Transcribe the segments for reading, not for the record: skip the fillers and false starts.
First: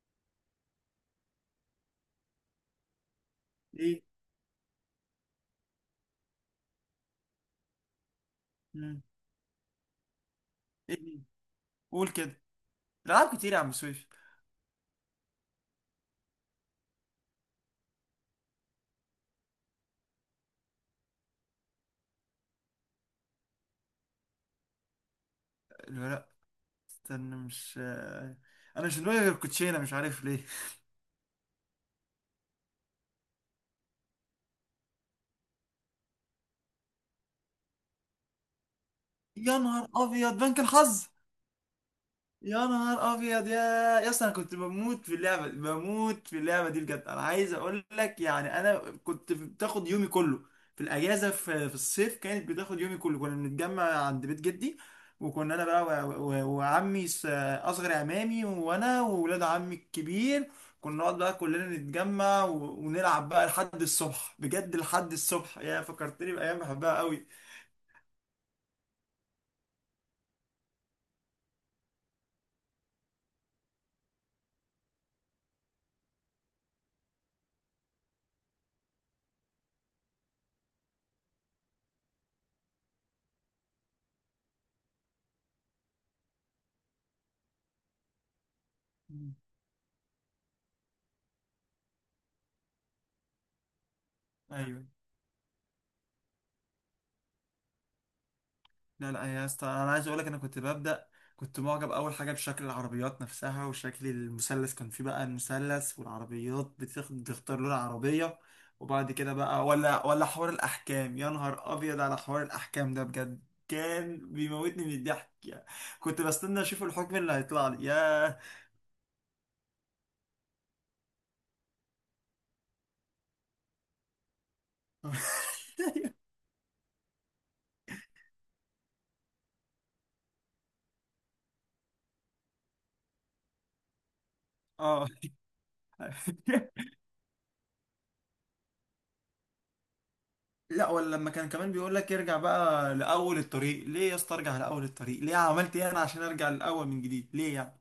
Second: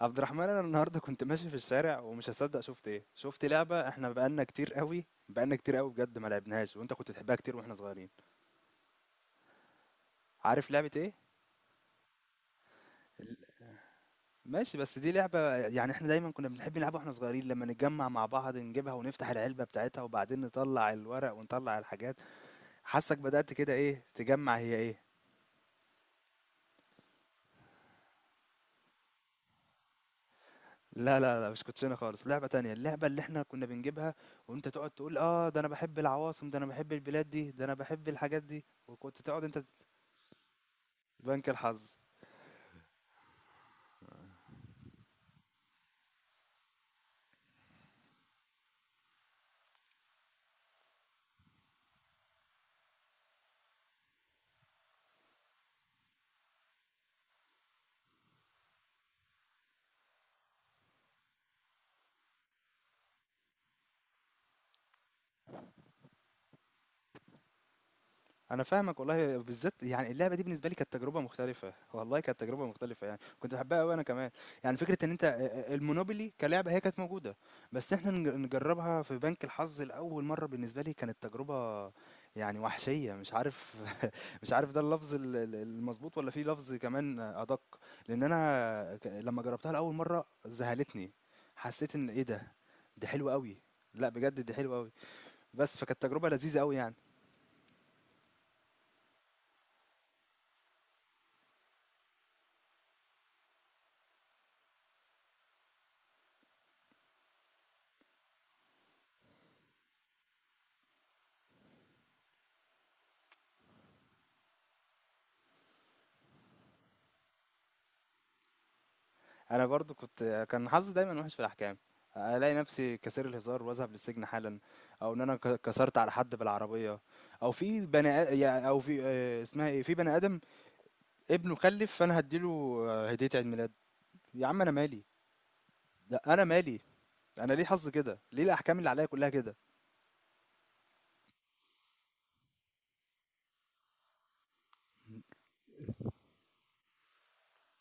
عبد الرحمن، انا النهارده كنت ماشي في الشارع ومش هصدق شفت ايه. شفت لعبه ايه. احنا بقالنا كتير قوي بقالنا كتير قوي بجد ما لعبناهاش، وانت كنت تحبها كتير واحنا صغيرين. مم. عارف لعبه ايه ايه؟ دي؟ قول كده. العاب كتير يا عم سويف. ماشي، بس دي لعبه يعني احنا دايما كنا بنحب نلعبها واحنا صغيرين، لما نتجمع مع بعض نجيبها ونفتح العلبه بتاعتها وبعدين نطلع الورق ونطلع الحاجات. حاسك بدأت كده، ايه تجمع، هي ايه؟ لا لا، استنى، مش انا مش دماغي غير الكوتشينه، مش عارف ليه. لا، مش كوتشينه خالص، لعبه تانية، اللعبه اللي احنا كنا بنجيبها، وانت تقعد تقول اه ده انا بحب العواصم، ده انا بحب البلاد دي، ده انا بحب الحاجات دي، وكنت تقعد انت يا نهار ابيض، بنك الحظ! بنك الحظ. يا نهار ابيض يا، يا اسطى، انا كنت بموت في اللعبه، دي بجد. انا عايز اقول لك يعني، انا كنت بتاخد يومي كله في الاجازه، في الصيف كانت بتاخد يومي كله. كنا بنتجمع عند بيت جدي، وكنا انا بقى وعمي اصغر عمامي وانا وولاد عمي الكبير. كنا نقعد بقى كلنا نتجمع ونلعب بقى لحد الصبح، بجد لحد الصبح. يا فكرتني بايام بحبها قوي. أنا فاهمك والله، بالذات يعني اللعبة دي بالنسبة لي كانت تجربة مختلفة، والله كانت تجربة مختلفة يعني، كنت باحبها أوي أنا كمان، يعني فكرة إن أنت المونوبولي كلعبة هي كانت موجودة، بس إحنا نجربها في بنك الحظ لأول مرة بالنسبة لي كانت تجربة يعني وحشية، مش عارف. مش عارف ده اللفظ ال المضبوط والّا في لفظ كمان أدق، لأن أنا لمّا جربتها لأول مرة ذهلتني، حسيت إن إيه ده! دي حلوة أوي، لأ بجد دي حلوة ايوه. أوي، بس فكانت تجربة لذيذة أوي يعني. لا لا يا اسطى، انا عايز اقول لك، انا كنت كنت معجب اول حاجه بشكل العربيات نفسها وشكل المثلث. كان فيه بقى المثلث، والعربيات بتختار لون عربيه. وبعد كده بقى، ولا حوار الاحكام! يا نهار ابيض على حوار الاحكام ده بجد، كان بيموتني من الضحك يعني. كنت بستنى اشوف الحكم اللي هيطلع لي، ياه. انا برضو كان حظي دايما وحش في الاحكام، الاقي نفسي كسر الهزار واذهب للسجن حالا، او ان انا كسرت على حد بالعربيه، او في بني آ- يا- او في آه، اسمها ايه، في بني ادم ابنه خلف فانا هديله هديه عيد ميلاد. يا عم انا مالي، اه لا انا مالي، انا ليه حظي كده، ليه الاحكام اللي عليا كلها كده؟ لا، ولا لما كان كمان بيقول لك ارجع بقى لاول الطريق ليه؟ يا اسطى ارجع لاول الطريق ليه، عملت ايه انا عشان ارجع لاول من جديد ليه يعني؟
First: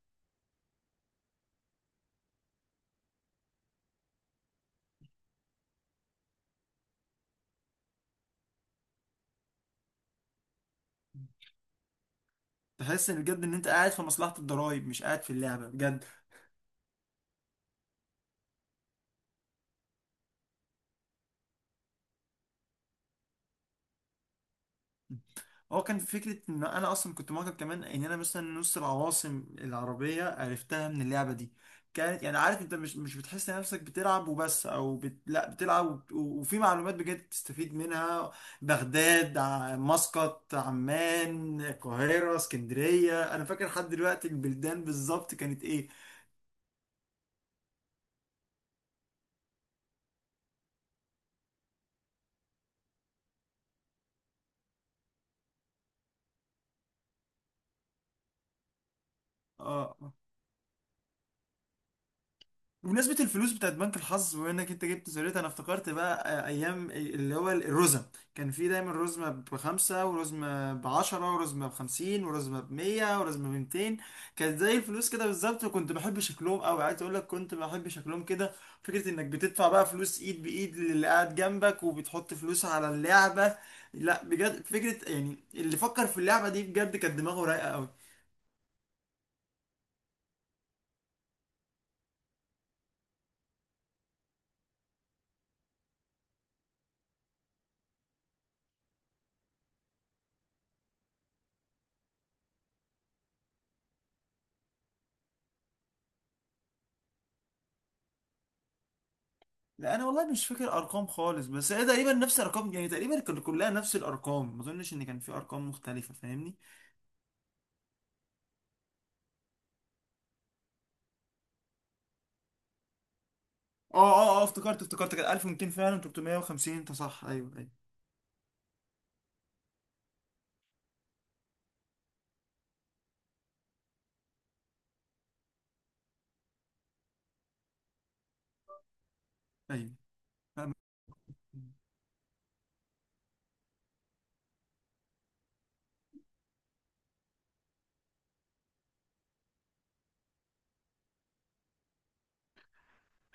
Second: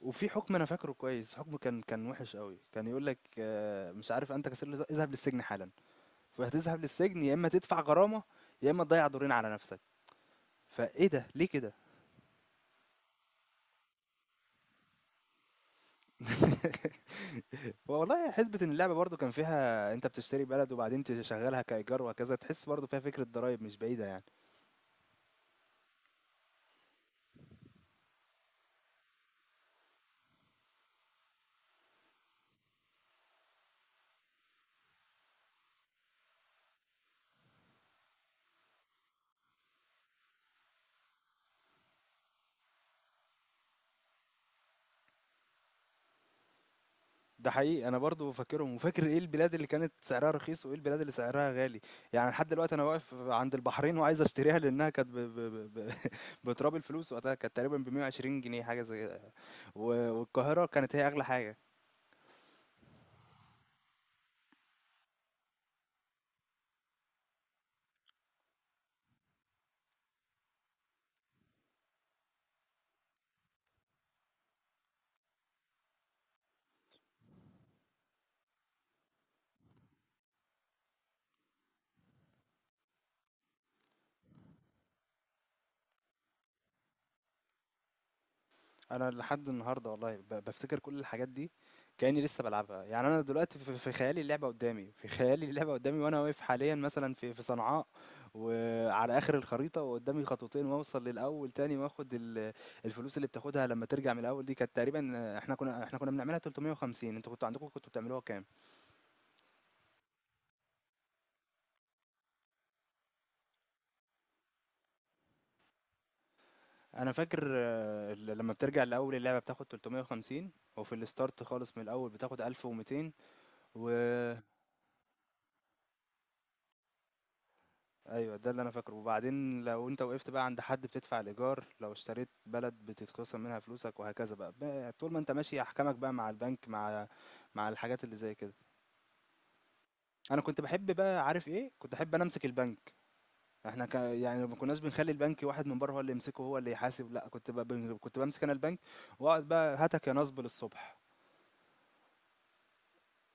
وفي حكم انا فاكره كويس، حكم كان وحش قوي، كان يقول لك مش عارف انت كسر الهزار اذهب للسجن حالا، فهتذهب للسجن يا اما تدفع غرامه يا اما تضيع دورين على نفسك. فايه ده، ليه كده؟ تحس ان بجد ان انت قاعد في مصلحة الضرايب، مش قاعد في اللعبة بجد. والله حسبة إن اللعبة برضه كان فيها أنت بتشتري بلد وبعدين تشغلها كإيجار وهكذا، تحس برضه فيها فكرة ضرايب مش بعيدة يعني. هو كان فكرة ان انا اصلا كنت معجب كمان، ان انا مثلا نص العواصم العربية عرفتها من اللعبة دي. كانت يعني، عارف انت مش بتحس نفسك بتلعب وبس او لا، بتلعب وفي معلومات بجد تستفيد منها. بغداد، مسقط، عمان، القاهرة، اسكندرية، انا فاكر لحد دلوقتي البلدان بالظبط كانت ايه. ده حقيقي، أنا برضه فاكرهم وفاكر إيه البلاد اللي كانت سعرها رخيص وإيه البلاد اللي سعرها غالي. يعني لحد دلوقتي أنا واقف عند البحرين وعايز أشتريها، لأنها كانت بتراب الفلوس وقتها، كانت تقريبا ب 120 جنيه حاجة زي كده. اه. والقاهرة كانت هي أغلى حاجة. بمناسبة الفلوس بتاعت بنك الحظ، بما انك انت جبت سيرتها، انا افتكرت بقى ايام اللي هو الرزم. كان في دايما رزمة بخمسة، ورزمة بعشرة، ورزمة بخمسين، ورزمة بمية، ورزمة بميتين. كانت زي الفلوس كده بالظبط، وكنت بحب شكلهم اوي. عايز اقول لك كنت بحب شكلهم كده. فكرة انك بتدفع بقى فلوس ايد بايد للي قاعد جنبك، وبتحط فلوس على اللعبة. لا بجد، فكرة يعني، اللي فكر في اللعبة دي بجد كانت دماغه رايقة اوي. انا لحد النهارده والله بفتكر كل الحاجات دي، كاني لسه بلعبها. يعني انا دلوقتي في خيالي اللعبه قدامي، في خيالي اللعبه قدامي وانا واقف حاليا مثلا في صنعاء وعلى اخر الخريطه، وقدامي خطوتين واوصل للاول تاني واخد الفلوس. اللي بتاخدها لما ترجع من الاول دي كانت تقريبا، احنا كنا بنعملها 350، انتوا كنتوا عندكم كنتوا بتعملوها كام؟ لا انا والله مش فاكر ارقام خالص، بس هي تقريبا نفس الارقام، يعني تقريبا كانت كلها نفس الارقام، ما اظنش ان كان في ارقام مختلفه، فاهمني. انا فاكر لما بترجع الاول اللعبه بتاخد 350، وفي الستارت خالص من الاول بتاخد 1200، و اه اه اه، افتكرت كانت 1200 فعلا، 350، انت صح، ايوه ايوه أيوه، ده اللي أنا فاكره. وبعدين لو أنت وقفت بقى عند حد بتدفع الإيجار، لو اشتريت بلد بتتخصم منها فلوسك وهكذا بقى، طول ما أنت ماشي أحكامك بقى مع البنك، مع الحاجات اللي زي كده. ايوه، أنا كنت فاهم. بحب بقى، عارف إيه؟ كنت أحب أنا أمسك البنك. يعني ما كناش بنخلي البنك واحد من بره هو اللي يمسكه هو اللي يحاسب، لأ كنت بقى كنت بمسك أنا البنك وأقعد بقى هاتك يا نصب للصبح.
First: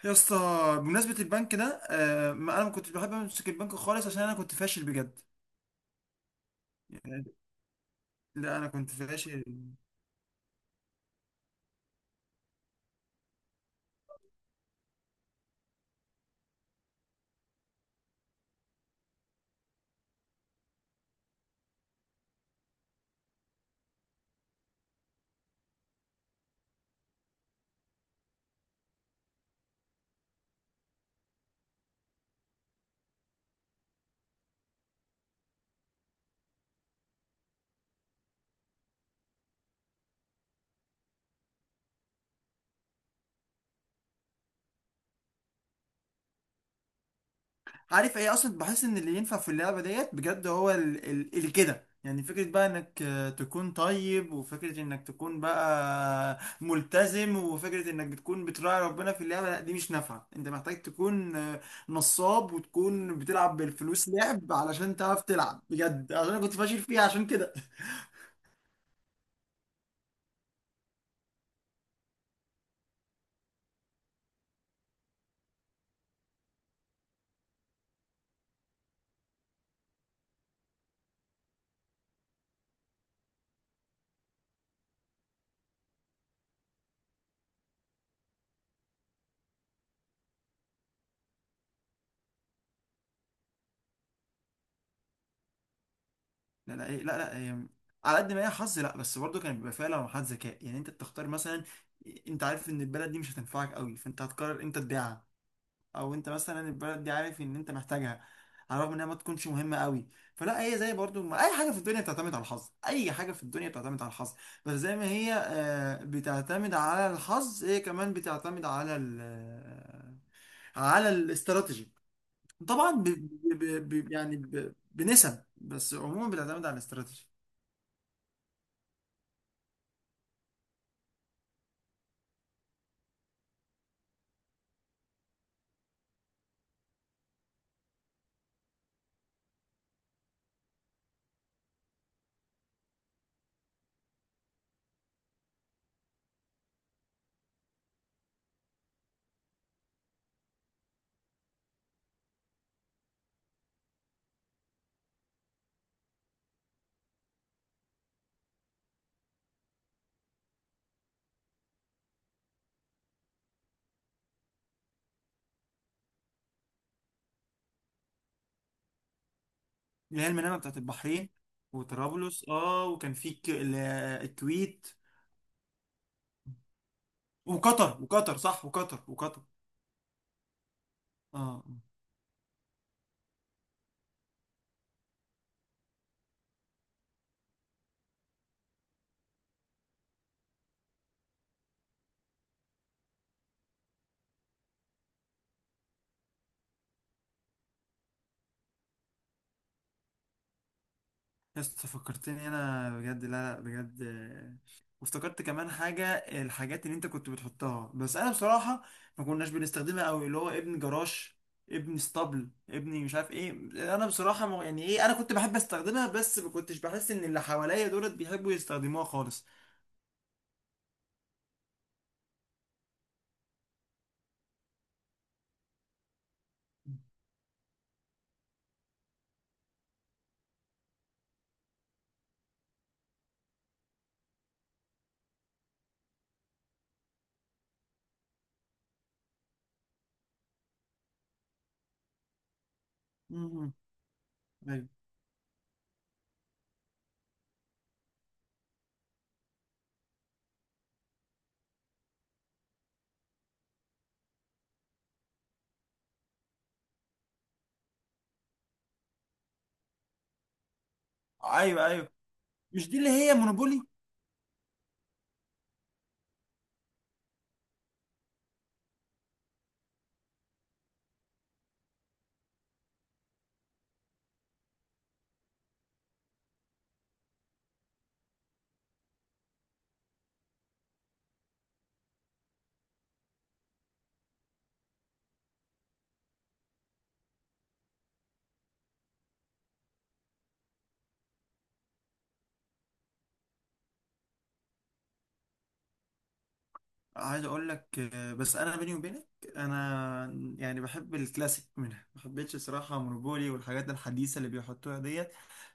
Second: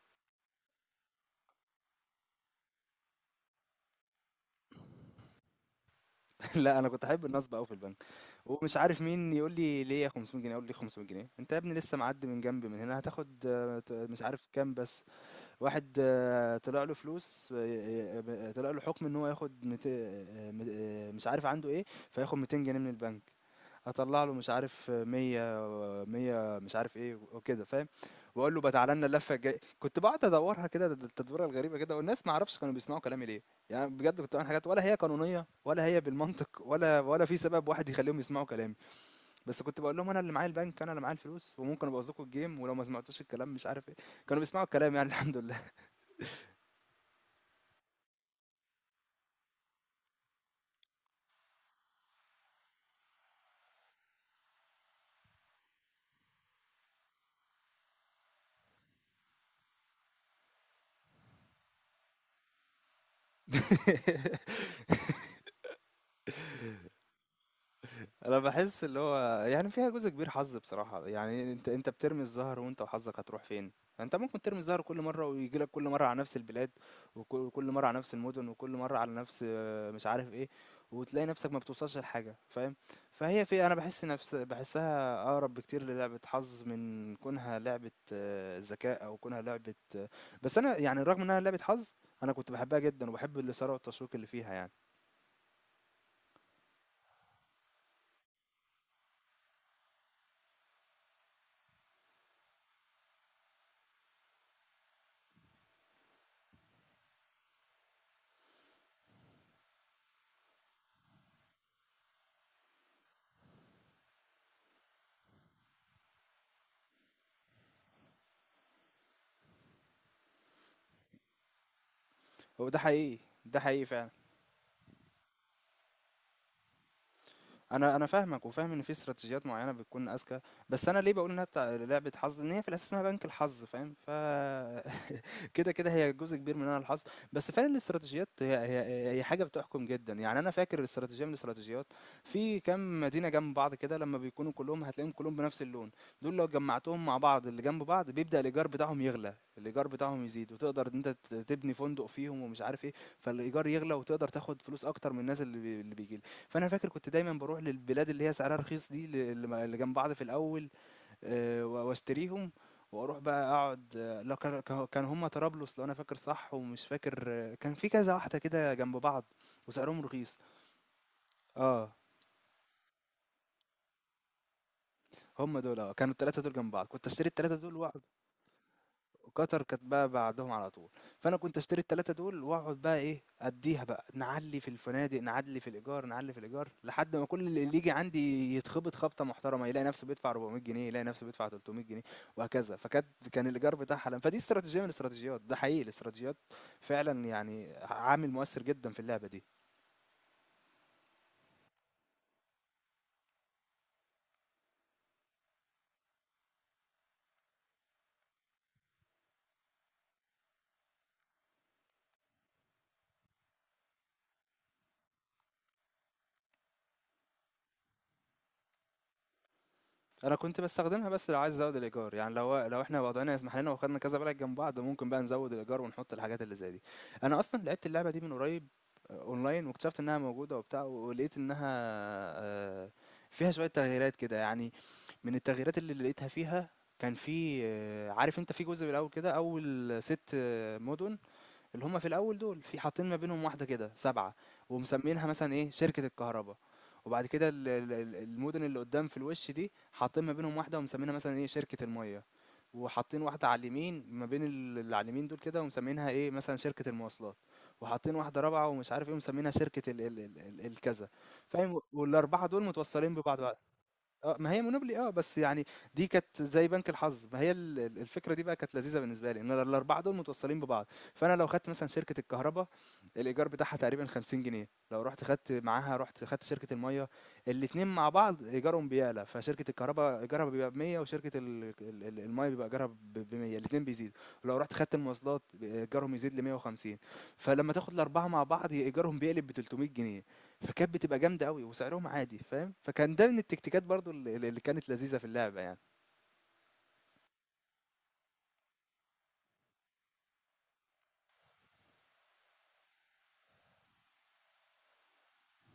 يا اسطى، بمناسبه البنك ده، آه ما انا ما كنتش بحب امسك البنك خالص، عشان انا كنت فاشل بجد. لأ أنا كنت أحب يعني، النصب أوي في البنك، لا انا ومش كنت عارف مين فاشل. يقول لي ليه 500 جنيه، أقول ليه 500 جنيه؟ أنت يا ابني لسه معدي من جنبي من هنا هتاخد مش عارف كام بس. واحد طلع له فلوس، طلع له حكم ان هو ياخد مش عارف عنده ايه، فياخد 200 جنيه من البنك. هطلع له مش عارف 100 و 100 مش عارف ايه وكده، فاهم؟ واقول له بقى تعالى لنا اللفه الجايه. كنت بقعد ادورها كده، التدويره الغريبه كده، والناس ما اعرفش كانوا بيسمعوا كلامي ليه. يعني بجد كنت بعمل حاجات ولا هي قانونيه ولا هي بالمنطق، ولا في سبب واحد يخليهم يسمعوا كلامي، بس كنت بقول لهم انا اللي معايا البنك انا اللي معايا الفلوس، وممكن ابوظ لكم الجيم ولو ما سمعتوش الكلام مش عارف ايه. كانوا بيسمعوا الكلام يعني الحمد لله. عارف ايه اصلا، بحس ان اللي ينفع في اللعبه ديت بجد هو اللي كده يعني. فكره بقى انك تكون طيب، وفكره انك تكون بقى ملتزم، وفكره انك بتكون بتراعي ربنا في اللعبه، لا دي مش نافعه. انت محتاج تكون نصاب، وتكون بتلعب بالفلوس لعب، علشان تعرف تلعب بجد، عشان انا كنت فاشل فيها عشان كده. انا بحس اللي هو يعني فيها جزء كبير حظ بصراحة، يعني انت بترمي الزهر وانت وحظك هتروح فين. انت ممكن ترمي الزهر كل مرة ويجي لك كل مرة على نفس البلاد، وك- وكل مرة على نفس المدن، وكل مرة على نفس مش عارف ايه، وتلاقي نفسك ما بتوصلش لحاجة، فاهم؟ فهي في انا بحس نفس بحسها اقرب بكتير للعبة حظ من كونها لعبة ذكاء، او كونها لعبة بس انا يعني رغم انها لعبة حظ، انا كنت بحبها جدا وبحب الاثارة والتشويق اللي فيها يعني. لا لا إيه، لا لا إيه. على قد ما هي حظ، لا بس برضه كان بيبقى فيها لمحات ذكاء. يعني انت بتختار مثلا، انت عارف ان البلد دي مش هتنفعك قوي، فانت هتقرر امتى تبيعها. او انت مثلا البلد دي، عارف ان انت محتاجها، على الرغم انها ما تكونش مهمه قوي. فلا هي زي برضو ما اي حاجه في الدنيا بتعتمد على الحظ، اي حاجه في الدنيا بتعتمد على الحظ. بس زي ما هي بتعتمد على الحظ، هي كمان بتعتمد على ال آه، على الاستراتيجي. هو ده طبعا حقيقي. ده حقيقي فعلا. يعني بنسب، بس عموما بتعتمد على الاستراتيجي. أنا فاهمك، وفاهم إن في استراتيجيات معيّنة بتكون أذكى، بس أنا ليه باقول إنها بتاع لعبة حظ، لإن هي في الأساس اسمها بنك الحظ، فاهم؟ كده، كده هي جزء كبير منها الحظ، بس فعلًا الاستراتيجيات هي حاجة بتحكم جدًا. يعني أنا فاكر استراتيجية من الاستراتيجيات، في كام مدينة جنب بعض كده لمّا بيكونوا كلّهم هتلاقيهم كلّهم بنفس اللون، دول لو جمّعتهم مع بعض اللي جنب بعض بيبدأ الإيجار بتاعهم يغلى، الإيجار بتاعهم يزيد، وتقدر إن أنت تبني فندق فيهم ومش عارف إيه، فالإيجار يغلى وتقدر تاخد فلوس أكتر من الناس اللي بييجي لها. فأنا فاكر كنت دايمًا باروح للبلاد اللي هي سعرها رخيص دي، ل اللي م اللي جنب بعض في الأول، واشتريهم واروح بقى اقعد، لا كان هما طرابلس لو انا فاكر صح، ومش فاكر كان في كذا واحده كده جنب بعض وسعرهم اللي هي رخيص. المنامه بتاعت البحرين، اه، وطرابلس، اه. وكان في الكويت، هما دول اه، كانوا الثلاثه دول جنب بعض كنت اشتري الثلاثه دول. وقطر صح، وقطر. قطر كانت بقى بعدهم على طول، فانا كنت اه. اشتري التلاتة دول واقعد بقى ايه اديها بقى، نعلي في الفنادق نعلي في الايجار نعلي في الايجار لحد ما كل اللي يجي عندي يتخبط خبطه محترمه، يلاقي نفسه بيدفع 400 جنيه، يلاقي نفسه بيدفع 300 جنيه وهكذا. فكانت، كان الايجار بتاعها حلم. فدي استراتيجيه من الاستراتيجيات، ده حقيقي، الاستراتيجيات فعلا يعني عامل مؤثر جدا في اللعبه دي. يسطا فكرتني، انا بجد، لا. لا بجد، وافتكرت كمان حاجه، الحاجات اللي انت كنت بتحطها. بس انا بصراحه ما كناش بنستخدمها قوي، اللي هو ابن جراش، ابن اسطبل، ابني، مش عارف ايه. انا بصراحه يعني ايه، انا كنت بحب استخدمها، بس ما كنتش بحس ان اللي حواليا دولت بيحبوا يستخدموها خالص. أنا كنت باستخدمها بس لو عايز أزود الإيجار، يعني لو إحنا وضعنا يسمح لنا وخدنا كذا بلد جنب بعض ممكن بقى نزود الإيجار ونحط الحاجات اللي زي دي. أنا أصلًا لعبت اللعبة دي من قريب أونلاين، واكتشفت إنها موجودة وبتاع، ولقيت إنها آه، فيها شوية تغييرات كده يعني. من التغييرات اللي لقيتها فيها، كان في عارف أنت في جزء بالأول كده، أول ست مدن، اللي هم في الاول دول، في حاطين ما بينهم واحده مم. كده سبعه، ايوه ومسمينها مثلا ايه شركه الكهرباء. وبعد كده المدن اللي قدام في الوش دي حاطين ما بينهم واحده ومسمينها مثلا ايه شركه الميه. وحاطين واحده على اليمين ما بين اللي على اليمين دول كده ومسمينها ايه مثلا شركه المواصلات. وحاطين واحده رابعه ومش عارف ايه ومسمينها شركه ال الكذا، فاهم؟ ايوه ايوه، والاربعه دول مش دي اللي متوصلين هي ببعض. مونوبولي؟ ما هي مونوبولي بس يعني دي كانت زي بنك الحظ، ما هي ال الفكرة دي بقى كانت لذيذة بالنسبة لي، إن أنا ال4 دول متوصّلين ببعض، فأنا لو خدت مثلًا شركة الكهربا الإيجار بتاعها تقريبًا 50 جنيه، لو رُحت خدت معاها رُحت خدت شركة المَيّة، الاتنين مع بعض إيجارهم بيعلى، فشركة الكهربا إيجارها بيبقى ب100 وشركة ال المَيّة بيبقى إيجارها ب ب100، الاتنين بيزيدوا، ولو رُحت خدت المواصلات ب إيجارهم يزيد ل150، فلمّا تاخد ال4 مع بعض إيجارهم بيقلب ب300 جنيه. فكانت بتبقى جامدة أوي وسعرهم عادي، فاهم؟ فكان ده من التكتيكات برضو اللي كانت لذيذة في اللعبة يعني. عايز اقول لك بس انا بيني وبينك، انا يعني بحب الكلاسيك منها. ما حبيتش صراحه مونوبولي والحاجات الحديثه اللي بيحطوها ديت.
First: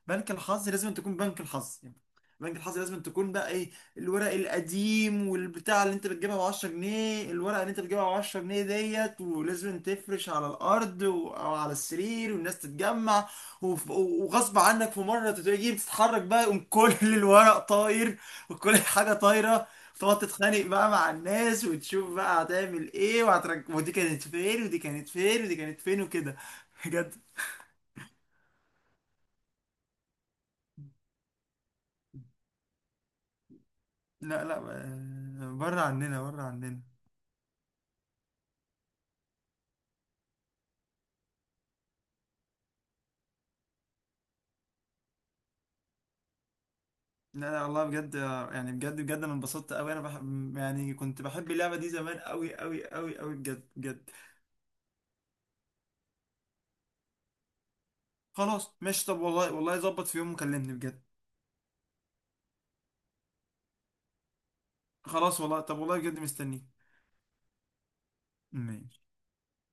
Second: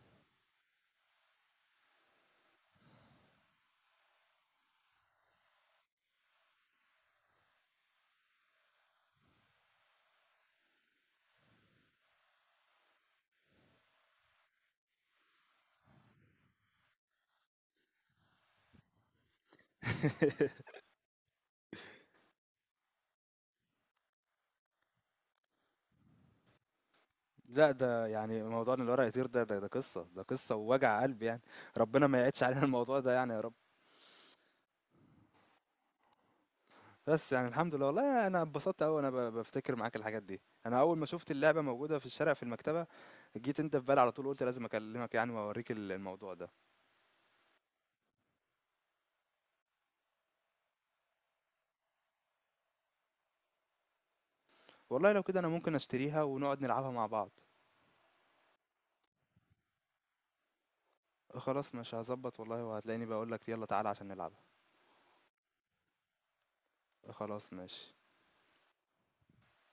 بنك الحظ لازم تكون بنك الحظ يعني. بنك الحظ لازم تكون بقى ايه، الورق القديم والبتاع، اللي انت بتجيبها ب 10 جنيه، الورقه اللي انت بتجيبها ب 10 جنيه ديت، ولازم تفرش على الارض او على السرير، والناس تتجمع. وغصب عنك في مره تيجي بتتحرك بقى، يقوم كل الورق طاير، وكل حاجه طايره. تقعد تتخانق بقى مع الناس، وتشوف بقى هتعمل ايه، ودي كانت فين، ودي كانت فين، ودي كانت فين، وكده. لا ده يعني موضوع ان الورق يطير ده ده قصة، ده قصة ووجع قلب يعني، ربنا ما يعيدش علينا الموضوع ده يعني يا رب. لا لا، بره عننا، بره عننا. بس يعني الحمد لله والله انا اتبسطت قوي وانا بفتكر معاك الحاجات دي. انا اول ما شفت اللعبة موجودة في الشارع في المكتبة جيت انت في بالي على طول، قلت لازم اكلمك يعني واوريك الموضوع ده. لا لا والله بجد، يعني بجد بجد، انا انبسطت قوي، انا بحب يعني، كنت بحب اللعبه دي زمان، قوي قوي قوي قوي، بجد بجد. والله لو كده انا ممكن اشتريها ونقعد نلعبها مع بعض. خلاص ماشي، طب والله والله، ظبط في يوم وكلمني بجد. خلاص مش هظبط والله، وهتلاقيني بقولك يلا تعالى عشان نلعبها. خلاص والله، طب والله بجد مستنيك. خلاص ماشي. ماشي.